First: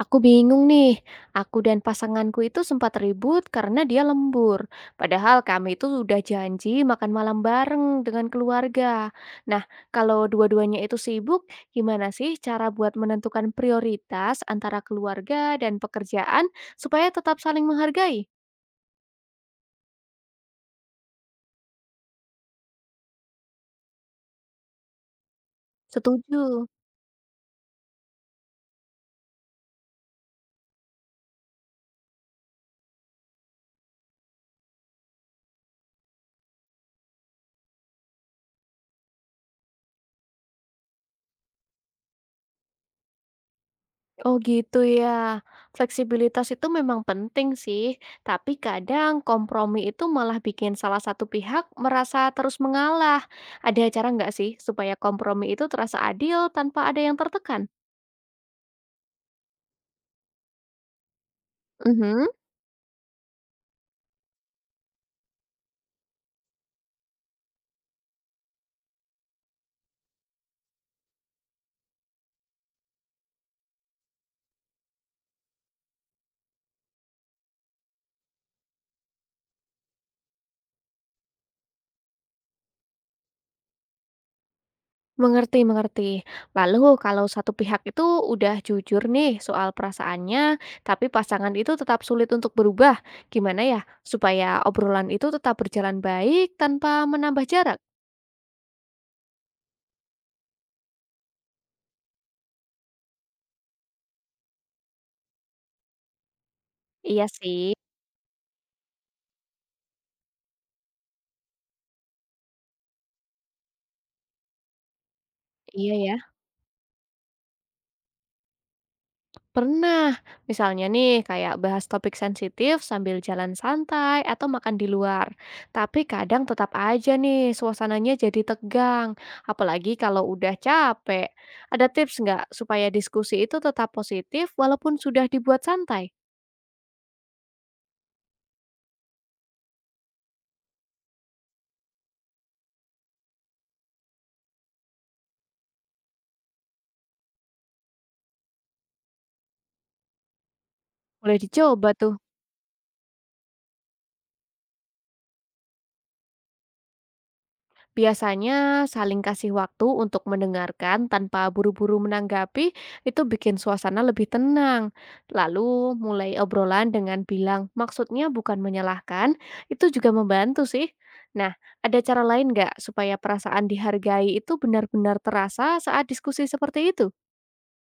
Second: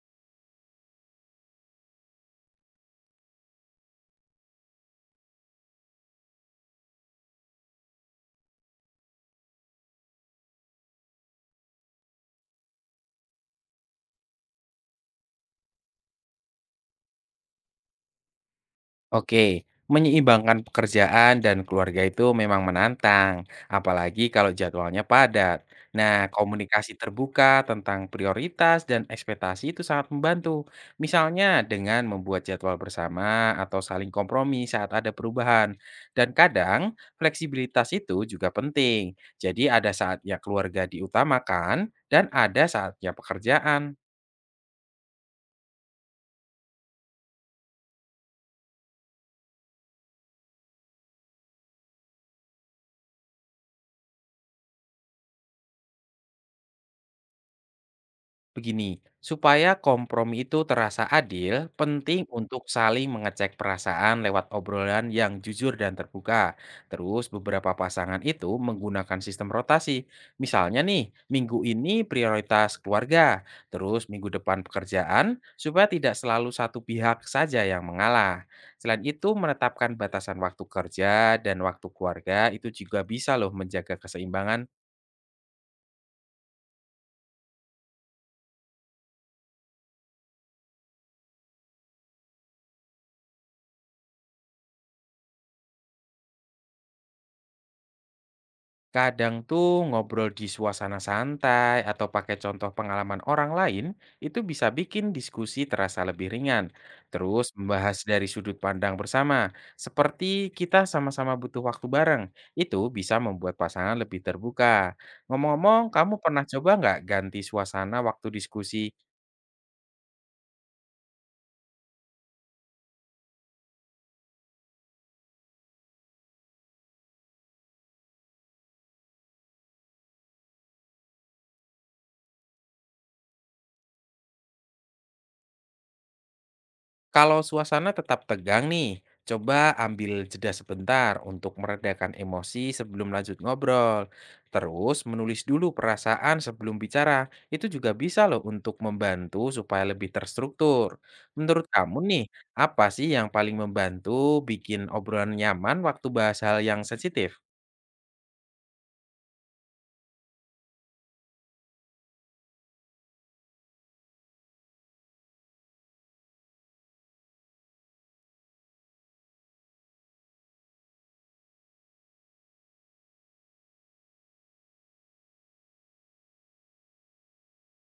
Aku bingung nih, aku dan pasanganku itu sempat ribut karena dia lembur. Padahal kami itu sudah janji makan malam bareng dengan keluarga. Nah, kalau dua-duanya itu sibuk, gimana sih cara buat menentukan prioritas antara keluarga dan pekerjaan supaya tetap saling menghargai? Oke, menyeimbangkan pekerjaan dan keluarga itu memang menantang, apalagi kalau jadwalnya padat. Nah, Setuju. komunikasi terbuka tentang prioritas dan ekspektasi itu sangat membantu. Misalnya dengan membuat jadwal bersama atau saling kompromi saat ada perubahan. Dan kadang fleksibilitas itu juga penting. Jadi ada saatnya keluarga diutamakan dan ada saatnya pekerjaan. Oh gitu ya. Fleksibilitas itu memang penting sih, tapi kadang kompromi itu malah bikin salah satu pihak merasa terus mengalah. Ada cara nggak sih supaya kompromi itu terasa adil tanpa ada yang tertekan? Begini, supaya kompromi itu terasa adil, Mhm, penting untuk saling mengecek perasaan lewat obrolan yang jujur dan terbuka. Terus beberapa pasangan itu menggunakan sistem rotasi. Misalnya nih, minggu ini prioritas keluarga, terus minggu depan pekerjaan, supaya tidak selalu satu pihak saja yang mengalah. Selain itu, menetapkan batasan waktu kerja dan waktu keluarga itu juga bisa loh menjaga keseimbangan. mengerti, mengerti. Lalu kalau satu pihak itu udah jujur nih soal perasaannya, tapi pasangan itu tetap sulit untuk berubah, gimana ya supaya obrolan itu tetap berjalan baik tanpa menambah jarak? Kadang tuh ngobrol di suasana santai atau pakai contoh pengalaman orang lain itu bisa bikin diskusi terasa lebih ringan. Iya Terus sih, membahas dari sudut pandang bersama, seperti kita sama-sama butuh waktu bareng, itu bisa membuat pasangan lebih terbuka. Ngomong-ngomong, iya ya. kamu pernah coba nggak ganti suasana waktu diskusi? Pernah, misalnya nih kayak bahas topik sensitif sambil jalan santai atau makan di luar. Tapi kadang tetap aja nih suasananya jadi tegang, apalagi kalau udah capek. Ada tips nggak supaya diskusi itu tetap positif walaupun sudah dibuat santai? Kalau suasana tetap tegang nih, coba ambil jeda sebentar untuk meredakan emosi sebelum lanjut ngobrol. Terus menulis dulu perasaan sebelum bicara. Itu juga bisa loh untuk membantu supaya lebih terstruktur. Boleh Menurut dicoba kamu tuh. nih, apa sih yang paling membantu bikin obrolan nyaman waktu bahas hal yang sensitif? Biasanya saling kasih waktu untuk mendengarkan tanpa buru-buru menanggapi itu bikin suasana lebih tenang. Lalu mulai obrolan dengan bilang maksudnya bukan menyalahkan, itu juga membantu sih. Nah, ada cara lain nggak supaya perasaan dihargai itu benar-benar terasa saat diskusi seperti itu?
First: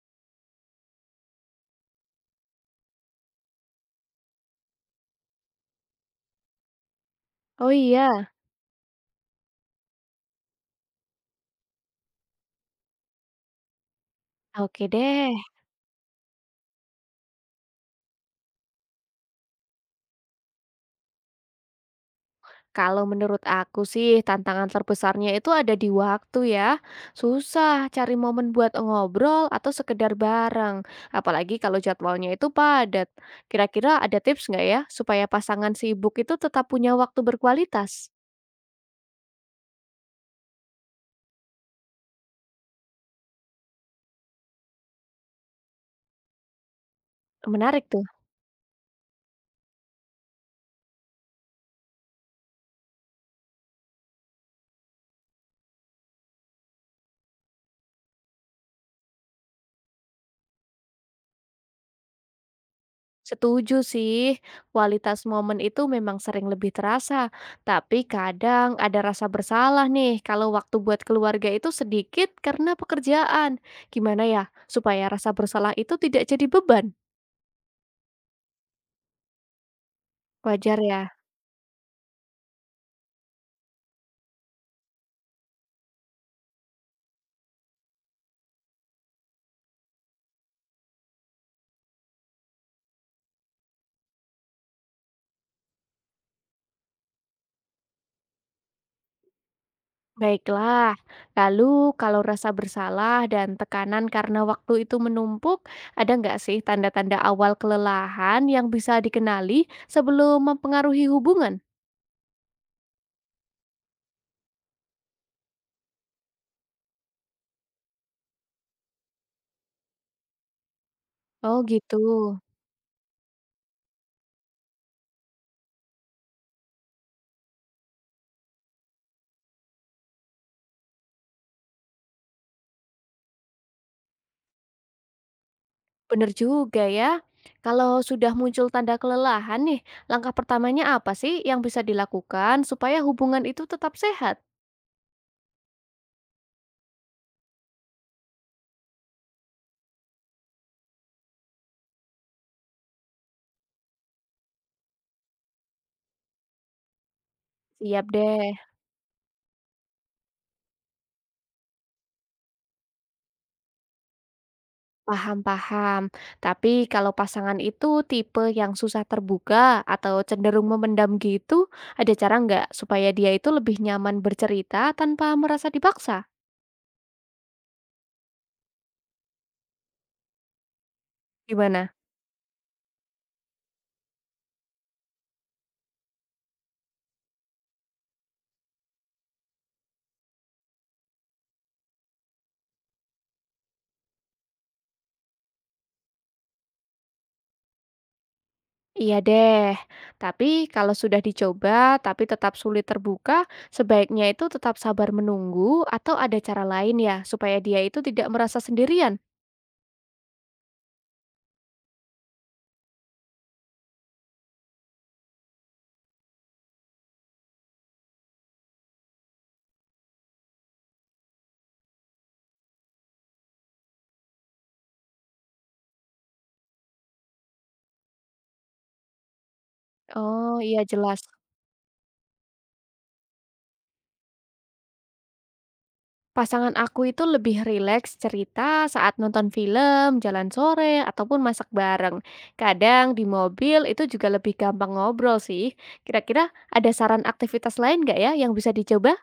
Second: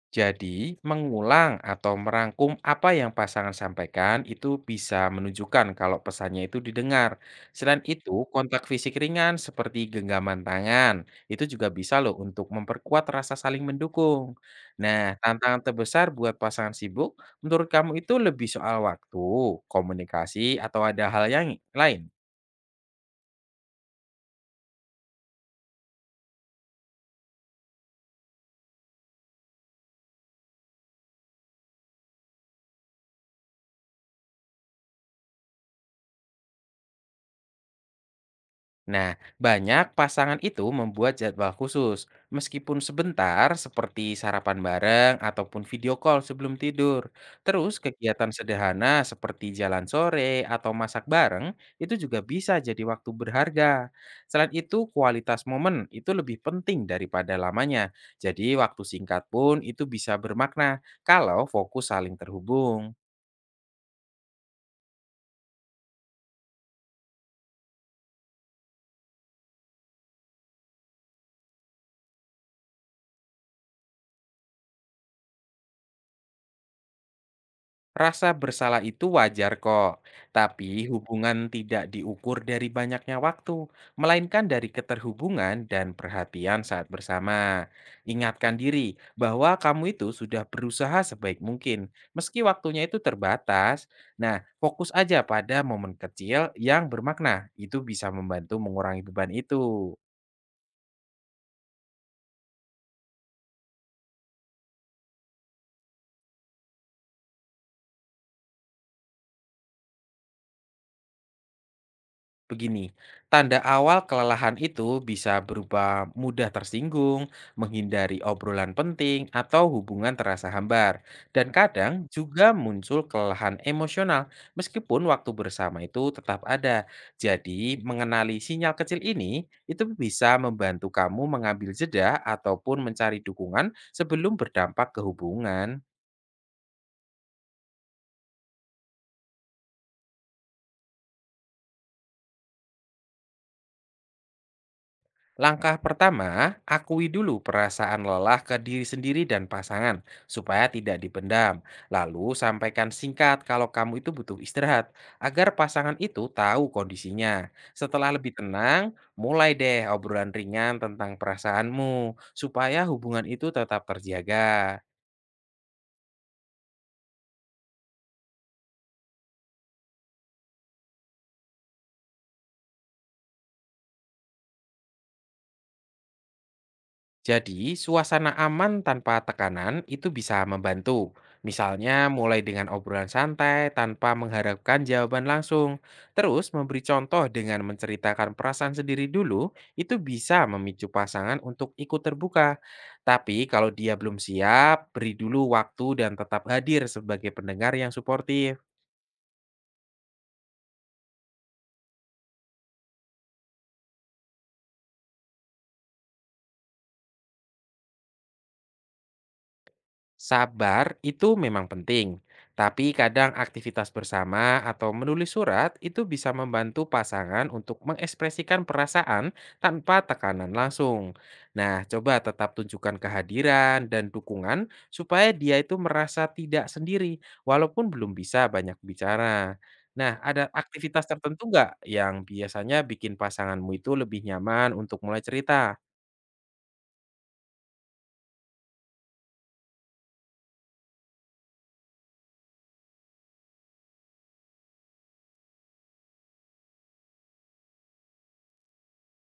Jadi, mengulang atau merangkum apa yang pasangan sampaikan itu bisa menunjukkan kalau pesannya itu didengar. Oh Selain itu, iya, kontak fisik ringan seperti genggaman tangan itu juga bisa loh untuk memperkuat rasa saling mendukung. oke Nah, deh. tantangan terbesar buat pasangan sibuk menurut kamu itu lebih soal waktu, komunikasi, atau ada hal yang lain? Kalau menurut aku sih tantangan terbesarnya itu ada di waktu ya. Susah cari momen buat ngobrol atau sekedar bareng. Apalagi kalau jadwalnya itu padat. Kira-kira ada tips nggak ya supaya pasangan sibuk itu tetap punya waktu berkualitas? Nah, banyak pasangan itu membuat jadwal khusus, meskipun sebentar seperti sarapan bareng ataupun video call sebelum tidur. Terus Menarik tuh. kegiatan sederhana seperti jalan sore atau masak bareng itu juga bisa jadi waktu berharga. Selain itu, kualitas momen itu lebih penting daripada lamanya. Jadi waktu singkat pun itu bisa bermakna kalau fokus saling terhubung. Setuju sih, kualitas momen itu memang sering lebih terasa, tapi kadang ada rasa bersalah nih kalau waktu buat keluarga itu sedikit karena pekerjaan. Gimana ya, supaya rasa bersalah itu tidak jadi beban? Rasa bersalah itu wajar kok, Wajar tapi ya? hubungan tidak diukur dari banyaknya waktu, melainkan dari keterhubungan dan perhatian saat bersama. Ingatkan diri bahwa kamu itu sudah berusaha sebaik mungkin, meski waktunya itu terbatas. Nah, fokus aja pada momen kecil yang bermakna, itu bisa membantu mengurangi beban itu. Baiklah, lalu kalau rasa bersalah dan tekanan karena waktu itu menumpuk, ada nggak sih tanda-tanda awal kelelahan yang bisa dikenali sebelum mempengaruhi hubungan? Begini, tanda awal kelelahan itu bisa berupa mudah tersinggung, menghindari obrolan penting, atau hubungan terasa hambar. Dan Oh gitu. kadang juga muncul kelelahan emosional, meskipun waktu bersama itu tetap ada. Jadi, mengenali sinyal kecil ini, itu bisa membantu kamu mengambil jeda ataupun mencari dukungan sebelum berdampak ke hubungan. Bener juga ya. Kalau sudah muncul tanda kelelahan nih, langkah pertamanya apa sih yang bisa dilakukan supaya hubungan itu tetap sehat? Langkah pertama, akui dulu perasaan lelah ke diri sendiri dan pasangan supaya tidak dipendam. Lalu sampaikan singkat kalau kamu itu butuh istirahat agar pasangan itu tahu kondisinya. Siap Setelah lebih deh, tenang, mulai deh obrolan ringan tentang perasaanmu supaya hubungan itu tetap terjaga. paham-paham. Tapi kalau pasangan itu tipe yang susah terbuka atau cenderung memendam gitu, ada cara nggak supaya dia itu lebih nyaman bercerita tanpa merasa dipaksa? Jadi, suasana aman tanpa tekanan itu bisa membantu. Gimana? Misalnya, mulai dengan obrolan santai tanpa mengharapkan jawaban langsung. Terus, memberi contoh dengan menceritakan perasaan sendiri dulu, itu bisa memicu pasangan untuk ikut terbuka. Tapi, kalau dia belum siap, beri dulu waktu dan tetap hadir sebagai pendengar yang suportif. Iya deh, tapi kalau sudah dicoba tapi tetap sulit terbuka, sebaiknya itu tetap sabar menunggu atau ada cara lain ya supaya dia itu tidak merasa sendirian? Sabar itu memang penting, tapi kadang aktivitas bersama atau menulis surat itu bisa membantu pasangan untuk mengekspresikan perasaan tanpa tekanan langsung. Nah, coba tetap tunjukkan kehadiran dan dukungan supaya dia itu merasa tidak sendiri, walaupun belum bisa banyak bicara. Nah, ada Oh iya aktivitas jelas. tertentu nggak yang biasanya bikin pasanganmu itu lebih nyaman untuk mulai cerita? Pasangan aku itu lebih rileks cerita saat nonton film, jalan sore, ataupun masak bareng. Kadang di mobil itu juga lebih gampang ngobrol sih. Kira-kira ada saran aktivitas lain nggak ya yang bisa dicoba?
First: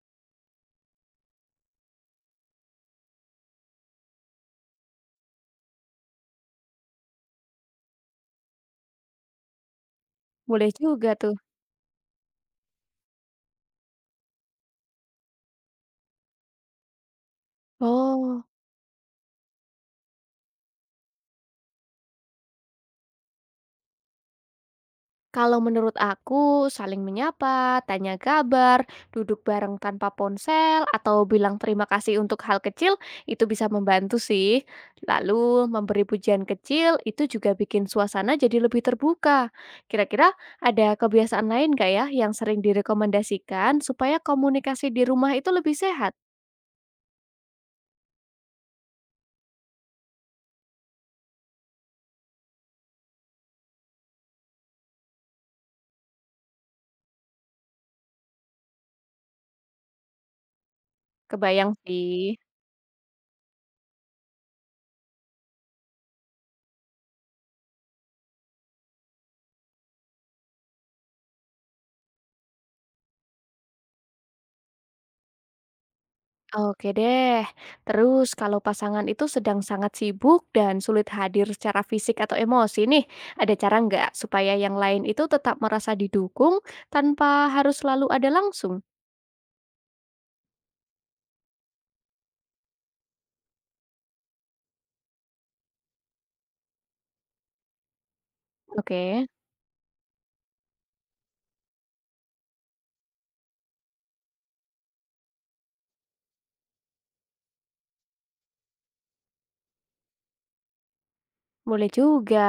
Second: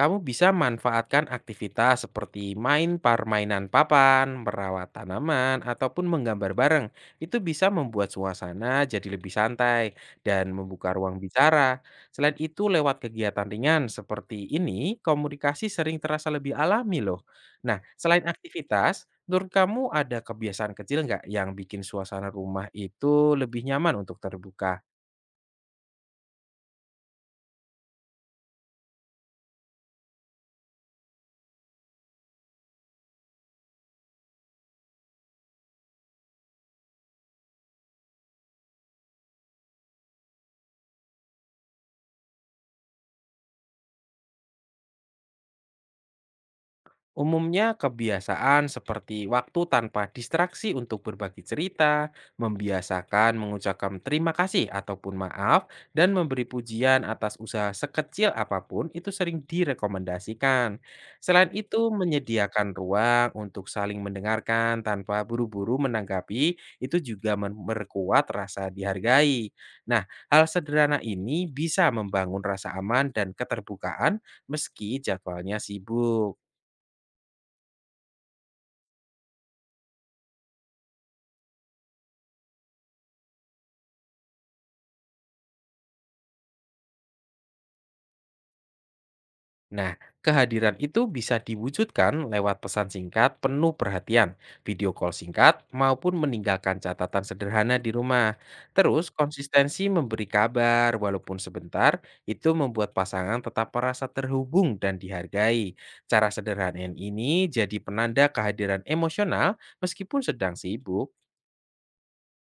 Kamu bisa manfaatkan aktivitas seperti main permainan papan, merawat tanaman, ataupun menggambar bareng. Itu bisa membuat suasana jadi lebih santai dan Boleh membuka juga ruang tuh. bicara. Selain itu, lewat kegiatan ringan seperti ini, komunikasi sering terasa lebih alami loh. Nah, selain Oh. aktivitas, menurut kamu ada kebiasaan kecil nggak yang bikin suasana rumah itu lebih nyaman untuk terbuka? Kalau menurut aku, saling menyapa, tanya kabar, duduk bareng tanpa ponsel, atau bilang terima kasih untuk hal kecil, itu bisa membantu sih. Lalu, memberi pujian kecil itu juga bikin suasana jadi lebih terbuka. Kira-kira ada kebiasaan lain nggak ya yang sering direkomendasikan supaya komunikasi di rumah itu lebih sehat? Umumnya kebiasaan seperti waktu tanpa distraksi untuk berbagi cerita, membiasakan mengucapkan terima kasih ataupun maaf, dan memberi pujian atas usaha sekecil apapun itu sering direkomendasikan. Selain Kebayang itu, sih. menyediakan ruang untuk saling mendengarkan tanpa buru-buru menanggapi itu juga memperkuat rasa dihargai. Nah, hal sederhana ini bisa membangun rasa aman dan keterbukaan meski jadwalnya sibuk. Oke deh. Terus kalau pasangan itu sedang sangat sibuk dan sulit hadir secara fisik atau emosi nih, ada cara nggak supaya yang lain itu tetap merasa didukung tanpa harus selalu ada langsung? Nah, kehadiran itu bisa diwujudkan lewat pesan singkat penuh perhatian, video call singkat, maupun meninggalkan catatan sederhana di rumah. Terus, Oke, konsistensi memberi kabar walaupun sebentar, itu membuat pasangan tetap merasa terhubung dan dihargai. Cara sederhana ini jadi penanda kehadiran emosional meskipun sedang sibuk. boleh juga.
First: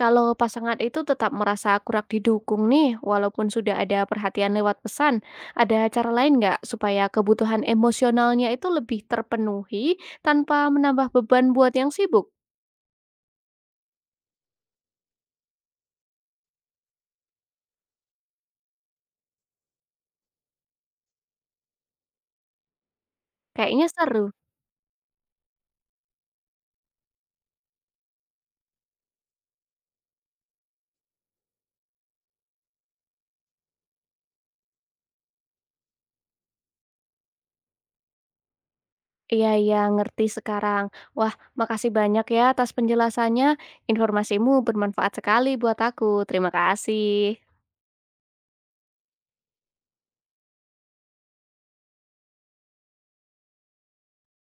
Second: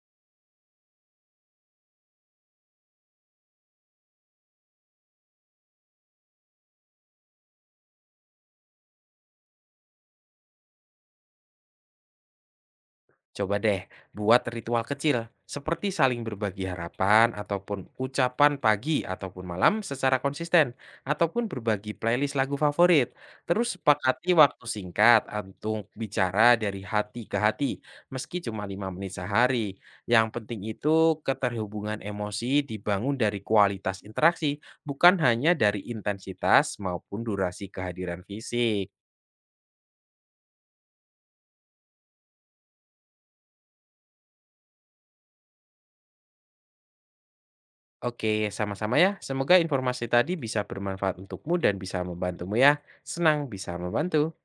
Kalau pasangan itu tetap merasa kurang didukung nih, walaupun sudah ada perhatian lewat pesan, ada cara lain nggak supaya kebutuhan emosionalnya itu lebih terpenuhi tanpa menambah beban buat yang sibuk? Coba deh buat ritual kecil seperti saling berbagi harapan ataupun ucapan pagi ataupun malam secara konsisten ataupun berbagi playlist lagu favorit. Terus Kayaknya seru. sepakati waktu singkat untuk bicara dari hati ke hati meski cuma 5 menit sehari. Yang penting itu keterhubungan emosi dibangun dari kualitas interaksi bukan hanya dari intensitas maupun durasi kehadiran fisik. Iya iya, ngerti sekarang. Wah, makasih banyak ya atas penjelasannya. Informasimu bermanfaat sekali buat aku. Terima kasih. Oke, sama-sama ya. Semoga informasi tadi bisa bermanfaat untukmu dan bisa membantumu ya. Senang bisa membantu.